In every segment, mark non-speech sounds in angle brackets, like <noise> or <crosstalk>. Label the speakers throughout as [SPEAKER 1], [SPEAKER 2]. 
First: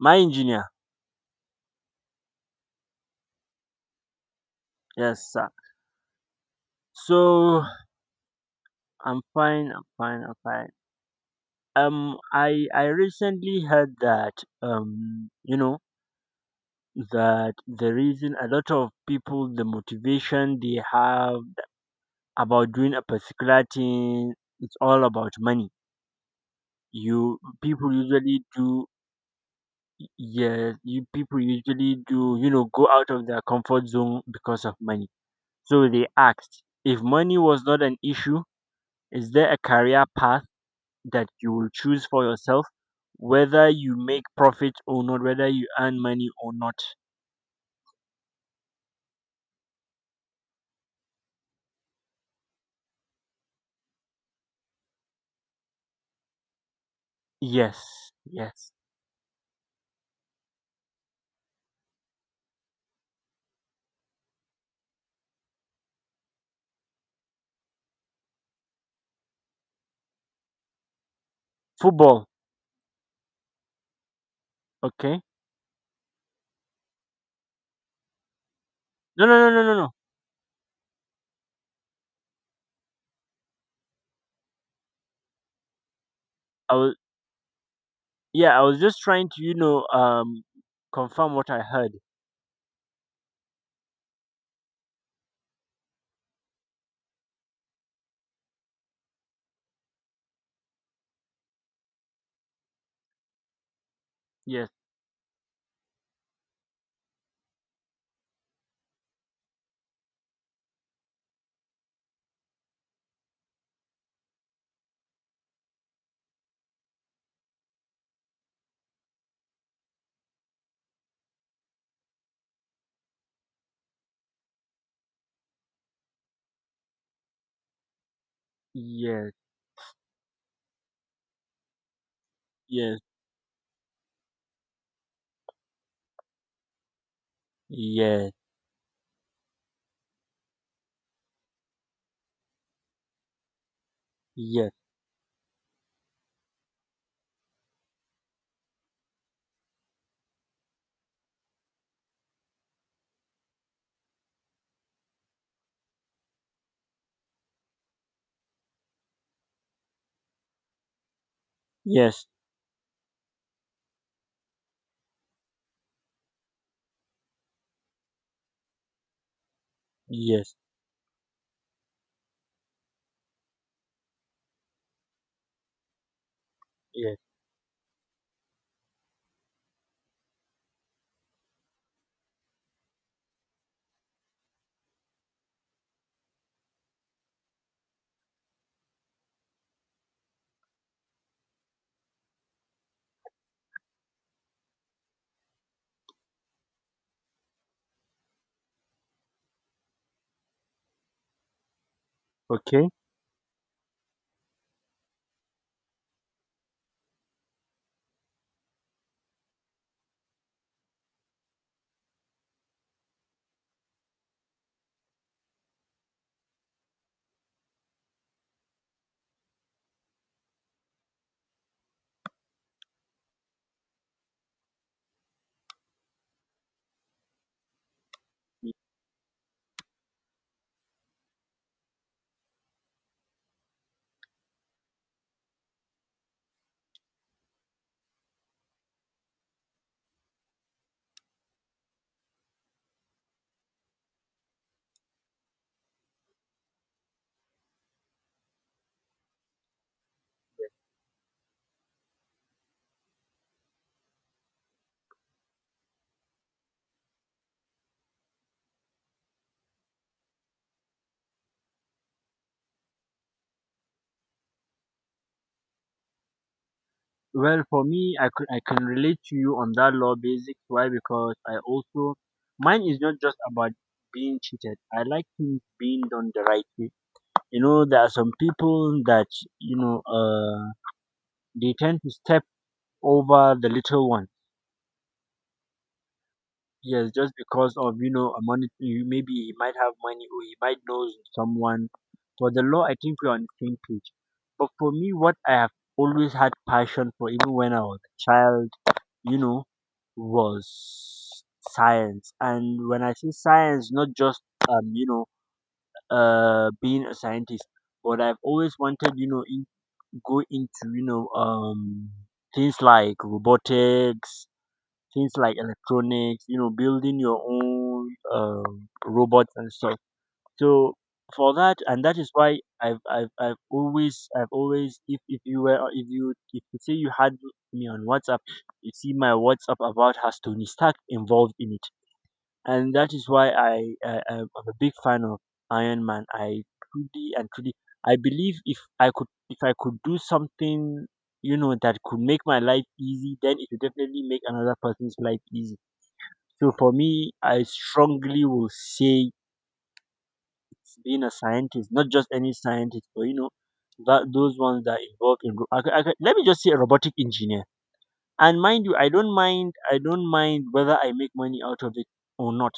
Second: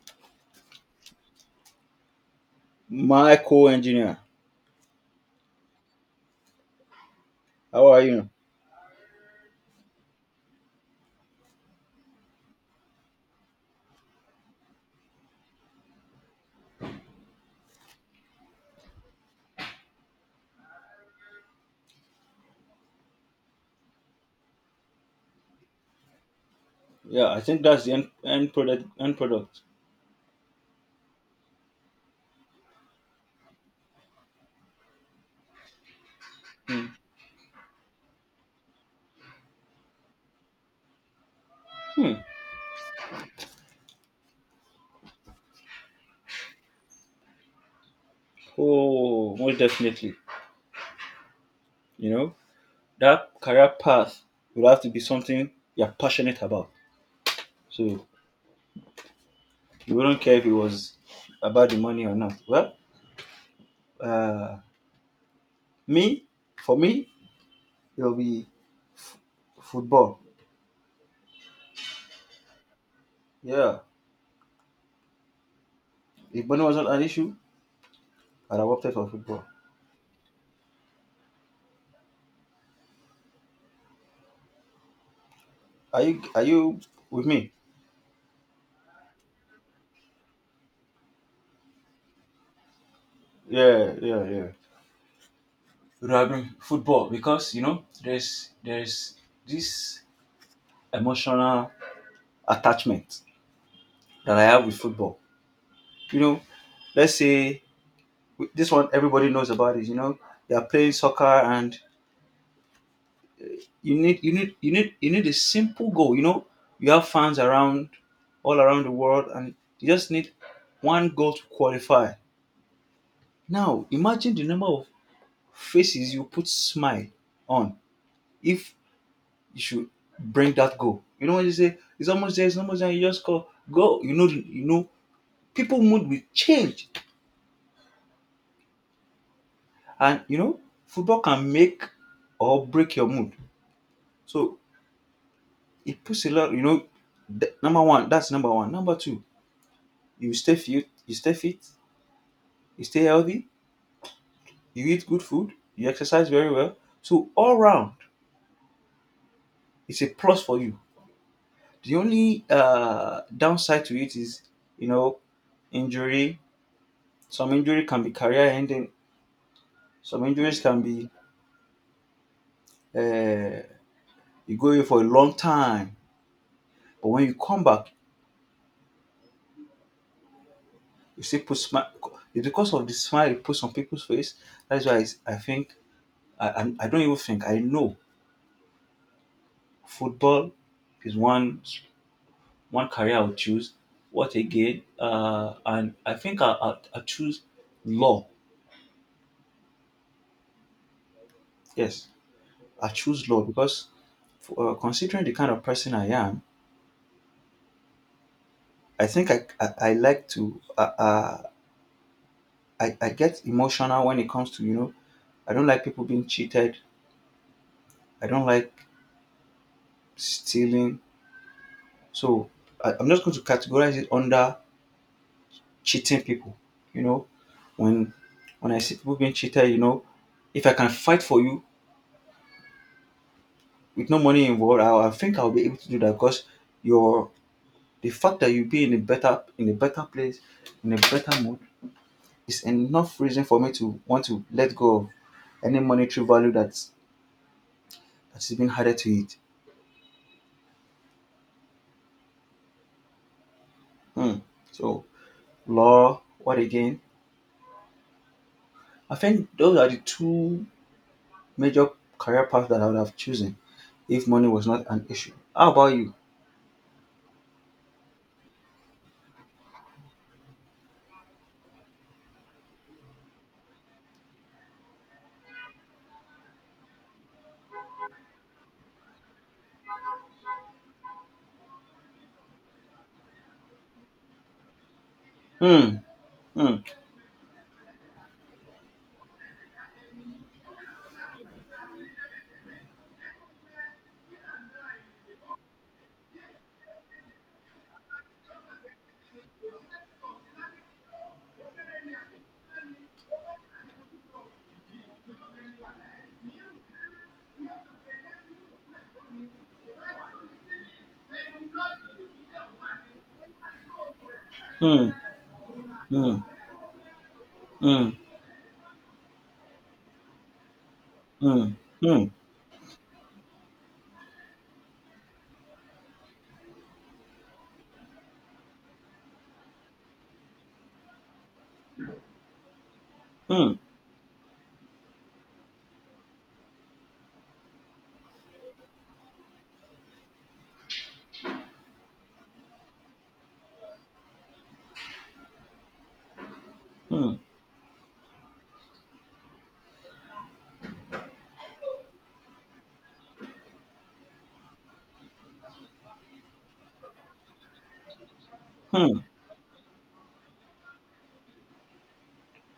[SPEAKER 1] My engineer,
[SPEAKER 2] My co-engineer.
[SPEAKER 1] yes sir. So
[SPEAKER 2] How are you?
[SPEAKER 1] I'm fine, I'm fine, I'm fine. I recently heard that um you know that the reason a lot of people the motivation they have about doing a particular thing, it's all about money.
[SPEAKER 2] Yeah,
[SPEAKER 1] You
[SPEAKER 2] I think that's
[SPEAKER 1] people
[SPEAKER 2] the end,
[SPEAKER 1] usually
[SPEAKER 2] end
[SPEAKER 1] do,
[SPEAKER 2] product. End product.
[SPEAKER 1] yes, you people usually do, you know, go out of their comfort zone because of money. So they asked,
[SPEAKER 2] Hmm.
[SPEAKER 1] if money was not an issue, is there a career path that you will choose
[SPEAKER 2] Hmm.
[SPEAKER 1] for yourself, whether you make profit or not, whether you earn money or not?
[SPEAKER 2] Oh, most definitely. You know that career path will have to be something you're passionate about. So
[SPEAKER 1] Yes, yes.
[SPEAKER 2] you wouldn't care if it was about the money or not. Well, uh, me, for me, it'll be football.
[SPEAKER 1] Football.
[SPEAKER 2] Yeah.
[SPEAKER 1] Okay.
[SPEAKER 2] If money was not an issue, I'd have opted for
[SPEAKER 1] No, no,
[SPEAKER 2] football.
[SPEAKER 1] no, no, no, no.
[SPEAKER 2] Are you? Are
[SPEAKER 1] I
[SPEAKER 2] you
[SPEAKER 1] was,
[SPEAKER 2] with me?
[SPEAKER 1] yeah. I was just trying to confirm what I heard.
[SPEAKER 2] Yeah. Yeah. Yeah. Rugby, football, because you know there's this emotional attachment that I have
[SPEAKER 1] Yes,
[SPEAKER 2] with football. You know, let's say this one everybody knows about it. You know, they are playing soccer and you need a simple goal. You know, you have fans around all around the world and you just need one goal to qualify. Now imagine the number of faces you put smile on if
[SPEAKER 1] yes,
[SPEAKER 2] you should bring that goal. You know when you say it's almost there,
[SPEAKER 1] yes,
[SPEAKER 2] you just call go. You know, people mood will change,
[SPEAKER 1] yes,
[SPEAKER 2] and you know, football can make or break your mood. So
[SPEAKER 1] yes,
[SPEAKER 2] it puts a lot. You know, number one, that's number one. Number two, you stay fit, you stay healthy, you eat good food, you exercise very well. So all round, it's a plus for you. The
[SPEAKER 1] yes,
[SPEAKER 2] only downside to it is, you know, injury. Some injury can be career ending. Some
[SPEAKER 1] yes,
[SPEAKER 2] injuries can be uh, you go away for a long time, but
[SPEAKER 1] yes.
[SPEAKER 2] when you come back, you still put smile. It's because of the smile you put on people's face. That's why I think I don't even think I know football is one career I'll choose. What again? And I think I choose law. Yes,
[SPEAKER 1] Okay.
[SPEAKER 2] I choose law because for, considering the kind of person I am, I think I like to I get emotional when it comes to, you know, I don't like people being cheated. I don't like stealing. So I'm just going to categorize it under cheating people. You know, when when I see people being cheated, you know, if I can fight for you with no money involved, I think I'll be able to do that because your the fact that you be in a better place, in a better mood, is enough reason for me to want to let go of any monetary value that's been added to it. Hmm. So law, what again? I think those are the two major career paths that I would have chosen if money was not an issue. How about you?
[SPEAKER 1] Well, for me, I could I can relate to you on that law basics. Why? Because I also, mine is not just about being cheated. I like things being done the right way. You know, there are some people that, you know uh they tend to step over the little one.
[SPEAKER 2] Hmm. Hmm.
[SPEAKER 1] Yes, just because of, you know, a money. You maybe he might have money or he might know someone. For the law, I think we're on the same page. But for me, what I have always had passion for, even when I was a child, you know, was science. And when I say science, not just you know, being a scientist, but I've always wanted, you know, in, go into, you know, things like robotics,
[SPEAKER 2] Hmm.
[SPEAKER 1] things like
[SPEAKER 2] Hmm.
[SPEAKER 1] electronics, you know, building your
[SPEAKER 2] Hmm.
[SPEAKER 1] own robots and stuff. So for
[SPEAKER 2] Hmm. Hmm.
[SPEAKER 1] that, and that
[SPEAKER 2] Hmm.
[SPEAKER 1] is why I've always if you were if you say you had me on WhatsApp, you see my WhatsApp about has Tony Stark involved in it, and that is why
[SPEAKER 2] Hmm.
[SPEAKER 1] I I'm a big fan of Iron Man. I truly and truly, I believe if I could, if I could do something, you know, that could make my life easy, then it would definitely make another person's life easy. So for me, I strongly will say being a scientist, not just any scientist, but you know, that those ones that involve in. Let me just say a robotic engineer. And mind you,
[SPEAKER 2] Hmm.
[SPEAKER 1] I
[SPEAKER 2] Hmm.
[SPEAKER 1] don't mind. I don't mind whether I make money out of it or not.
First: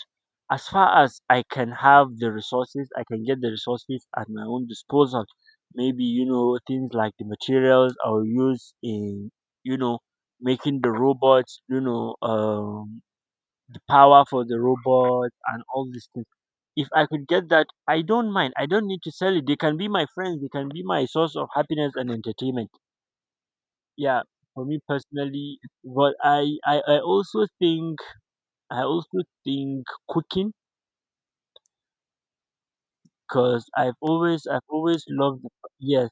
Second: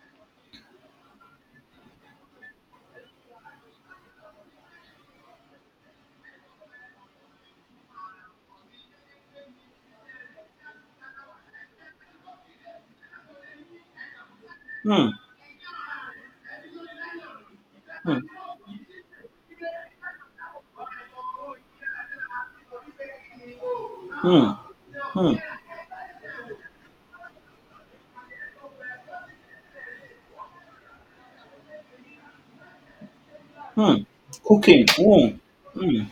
[SPEAKER 1] As far as I can have the resources, I can get the resources at my own disposal. Maybe, you know, things like the materials I'll use in, you know, making the robots. You know, the power for the robot and all these things, if I could get that, I don't mind. I don't need to sell it. They can be my friends. They can be my source of happiness and entertainment. Yeah,
[SPEAKER 2] Hmm. Hmm.
[SPEAKER 1] for me
[SPEAKER 2] Hmm.
[SPEAKER 1] personally, but I also think I also think cooking because
[SPEAKER 2] Hmm.
[SPEAKER 1] I've always I've
[SPEAKER 2] Cooking.
[SPEAKER 1] always
[SPEAKER 2] Hmm.
[SPEAKER 1] loved the,
[SPEAKER 2] Hmm.
[SPEAKER 1] yes,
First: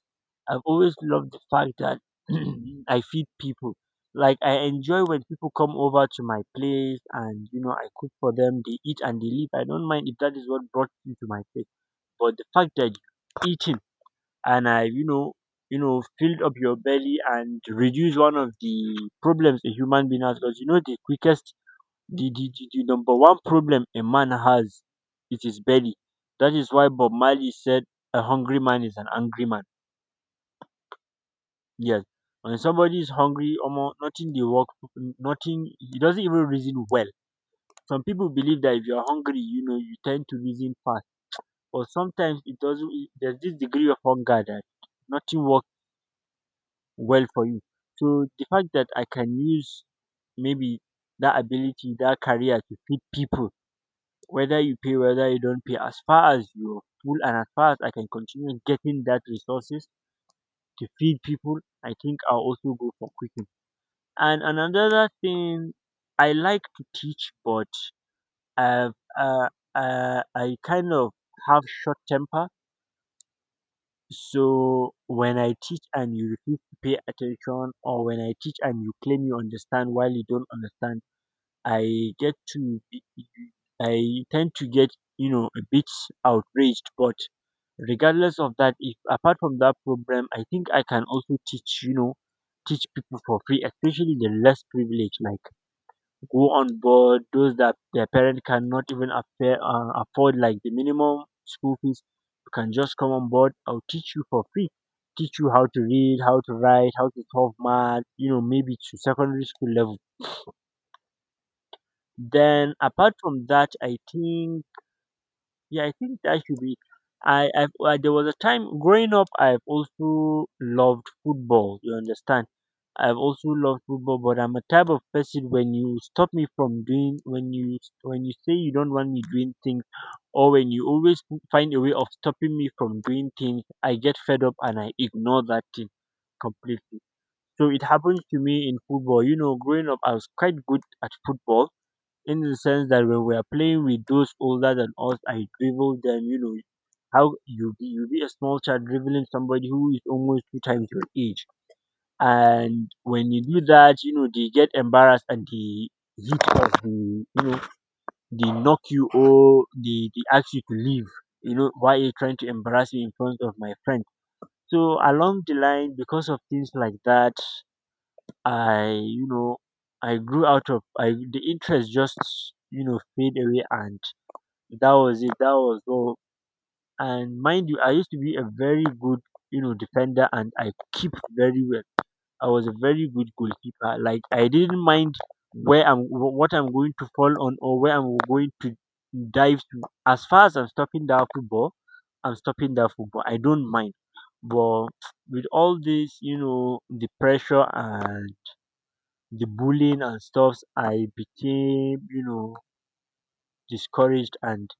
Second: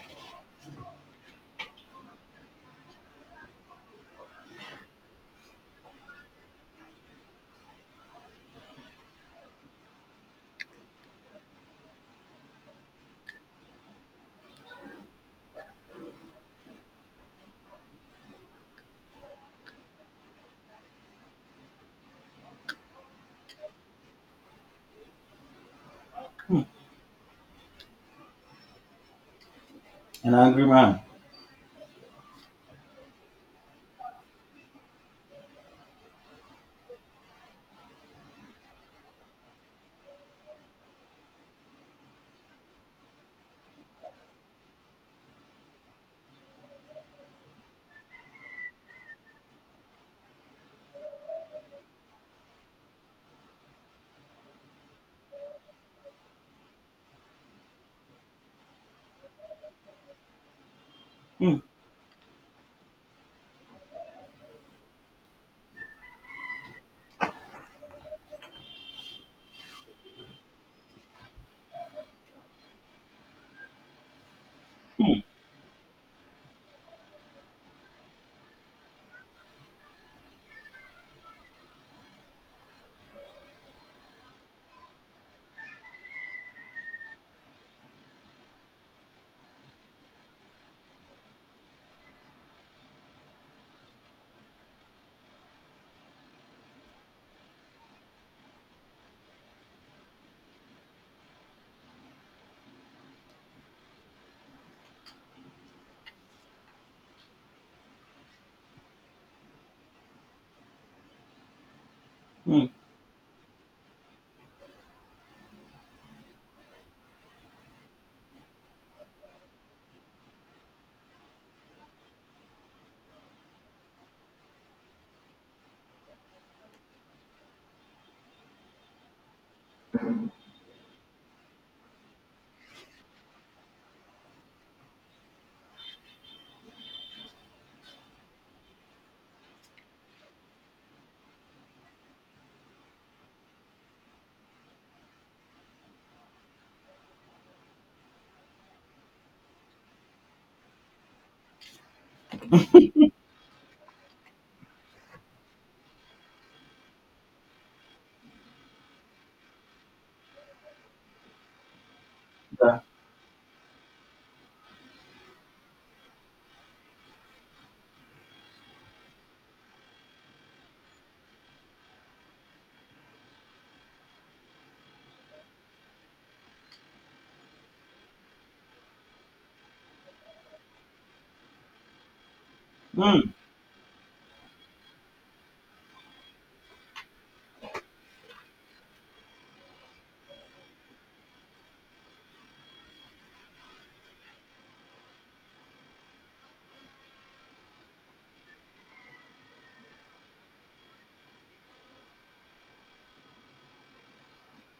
[SPEAKER 1] I've always loved the fact that <clears throat> I feed people. Like I enjoy when people come over to my place and you know I cook for them. They eat and they leave. I don't mind if that is what brought you to my place. But the fact that you eating and I, you know, you know filled up your belly and reduce one of the problems a human being has, because you know, the quickest, the number one problem a man has is his belly. That
[SPEAKER 2] Hmm.
[SPEAKER 1] is why Bob Marley said, a hungry man is an angry man.
[SPEAKER 2] An angry man.
[SPEAKER 1] Yes, when somebody is hungry, almost nothing they work, nothing, he doesn't even reason well. Some people believe that if you're hungry, you know, you tend to reason fast, but sometimes it doesn't, there's this degree of hunger that nothing works well for you. So the fact that I can use maybe that ability, that career to feed people, whether you pay, whether you don't pay, as far as you're full and as far as I can continue getting that resources to feed
[SPEAKER 2] Hmm.
[SPEAKER 1] people, I think I'll also go for cooking. And another thing, I like to teach, but I've, uh, I kind of have short temper. So
[SPEAKER 2] Hmm.
[SPEAKER 1] when I teach and you refuse to pay attention, or when I teach and you claim you understand while you don't understand, I get to, be- I tend to get, you know, a bit outraged. But regardless of that, if apart from that problem, I think I can also teach, you know, teach people for free, especially the less privileged, like go on board, those that their parent cannot even afford, like the minimum school fees, you can just come on board. I'll teach you for free. Teach you how to read, how to write, how to solve math, you know, maybe to secondary school level.
[SPEAKER 2] Hmm.
[SPEAKER 1] Then, apart from that, I think yeah, I think that should be. I've, there was a time growing up, I've also loved football. You understand? I've also loved football, but I'm a type of person, when you stop me from doing, when you say you don't want me doing things, or when you always find a way of stopping me from doing things, I get fed up and I ignore that thing completely. So it happened to me in football. You know, growing up, I was quite good at football in the sense that when we are playing with those older than us, I dribble them. You know how you be a small child dribbling somebody who is almost 2 times your age, and when you do that, you know they get embarrassed and they hit us. They, you know, they knock you, or they ask you to leave. You know, why are you trying to
[SPEAKER 2] Yeah.
[SPEAKER 1] embarrass me in front of my friend? So along the line, because of things like that, I, you know, I grew out of I the interest just, you know, fade away, and that was it. That was all. And mind you, I used to be a very good, you know, defender, and I keep very well. I was a very
[SPEAKER 2] Hmm.
[SPEAKER 1] good goalkeeper. Like I didn't mind where I'm, what I'm going to fall on, or where I'm going to dive to. As far as I'm stopping that football, I'm stopping that football. I don't mind. But with all this, you know, the pressure and the bullying and stuffs, I became, you know, discouraged, and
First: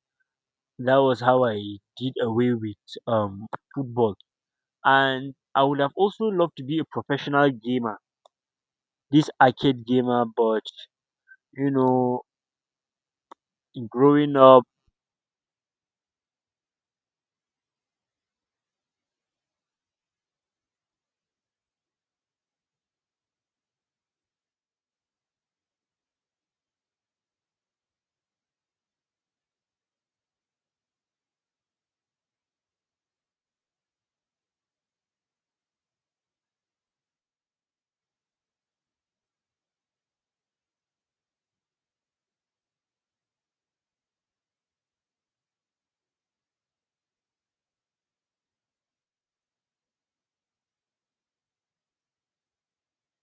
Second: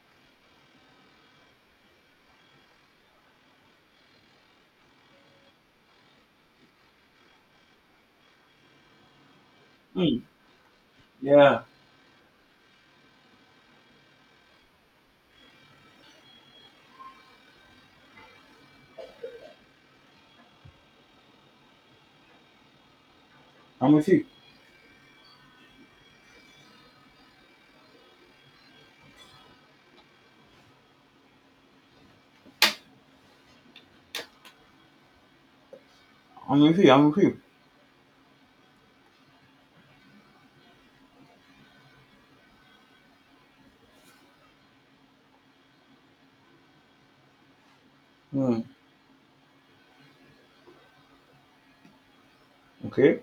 [SPEAKER 1] that was how I did away with um football. And I would have also loved to be a professional gamer, this arcade
[SPEAKER 2] Hmm.
[SPEAKER 1] gamer, but
[SPEAKER 2] Yeah.
[SPEAKER 1] you know, growing up
[SPEAKER 2] I'm with you. I'm with you. I'm with you. Hmm. Okay.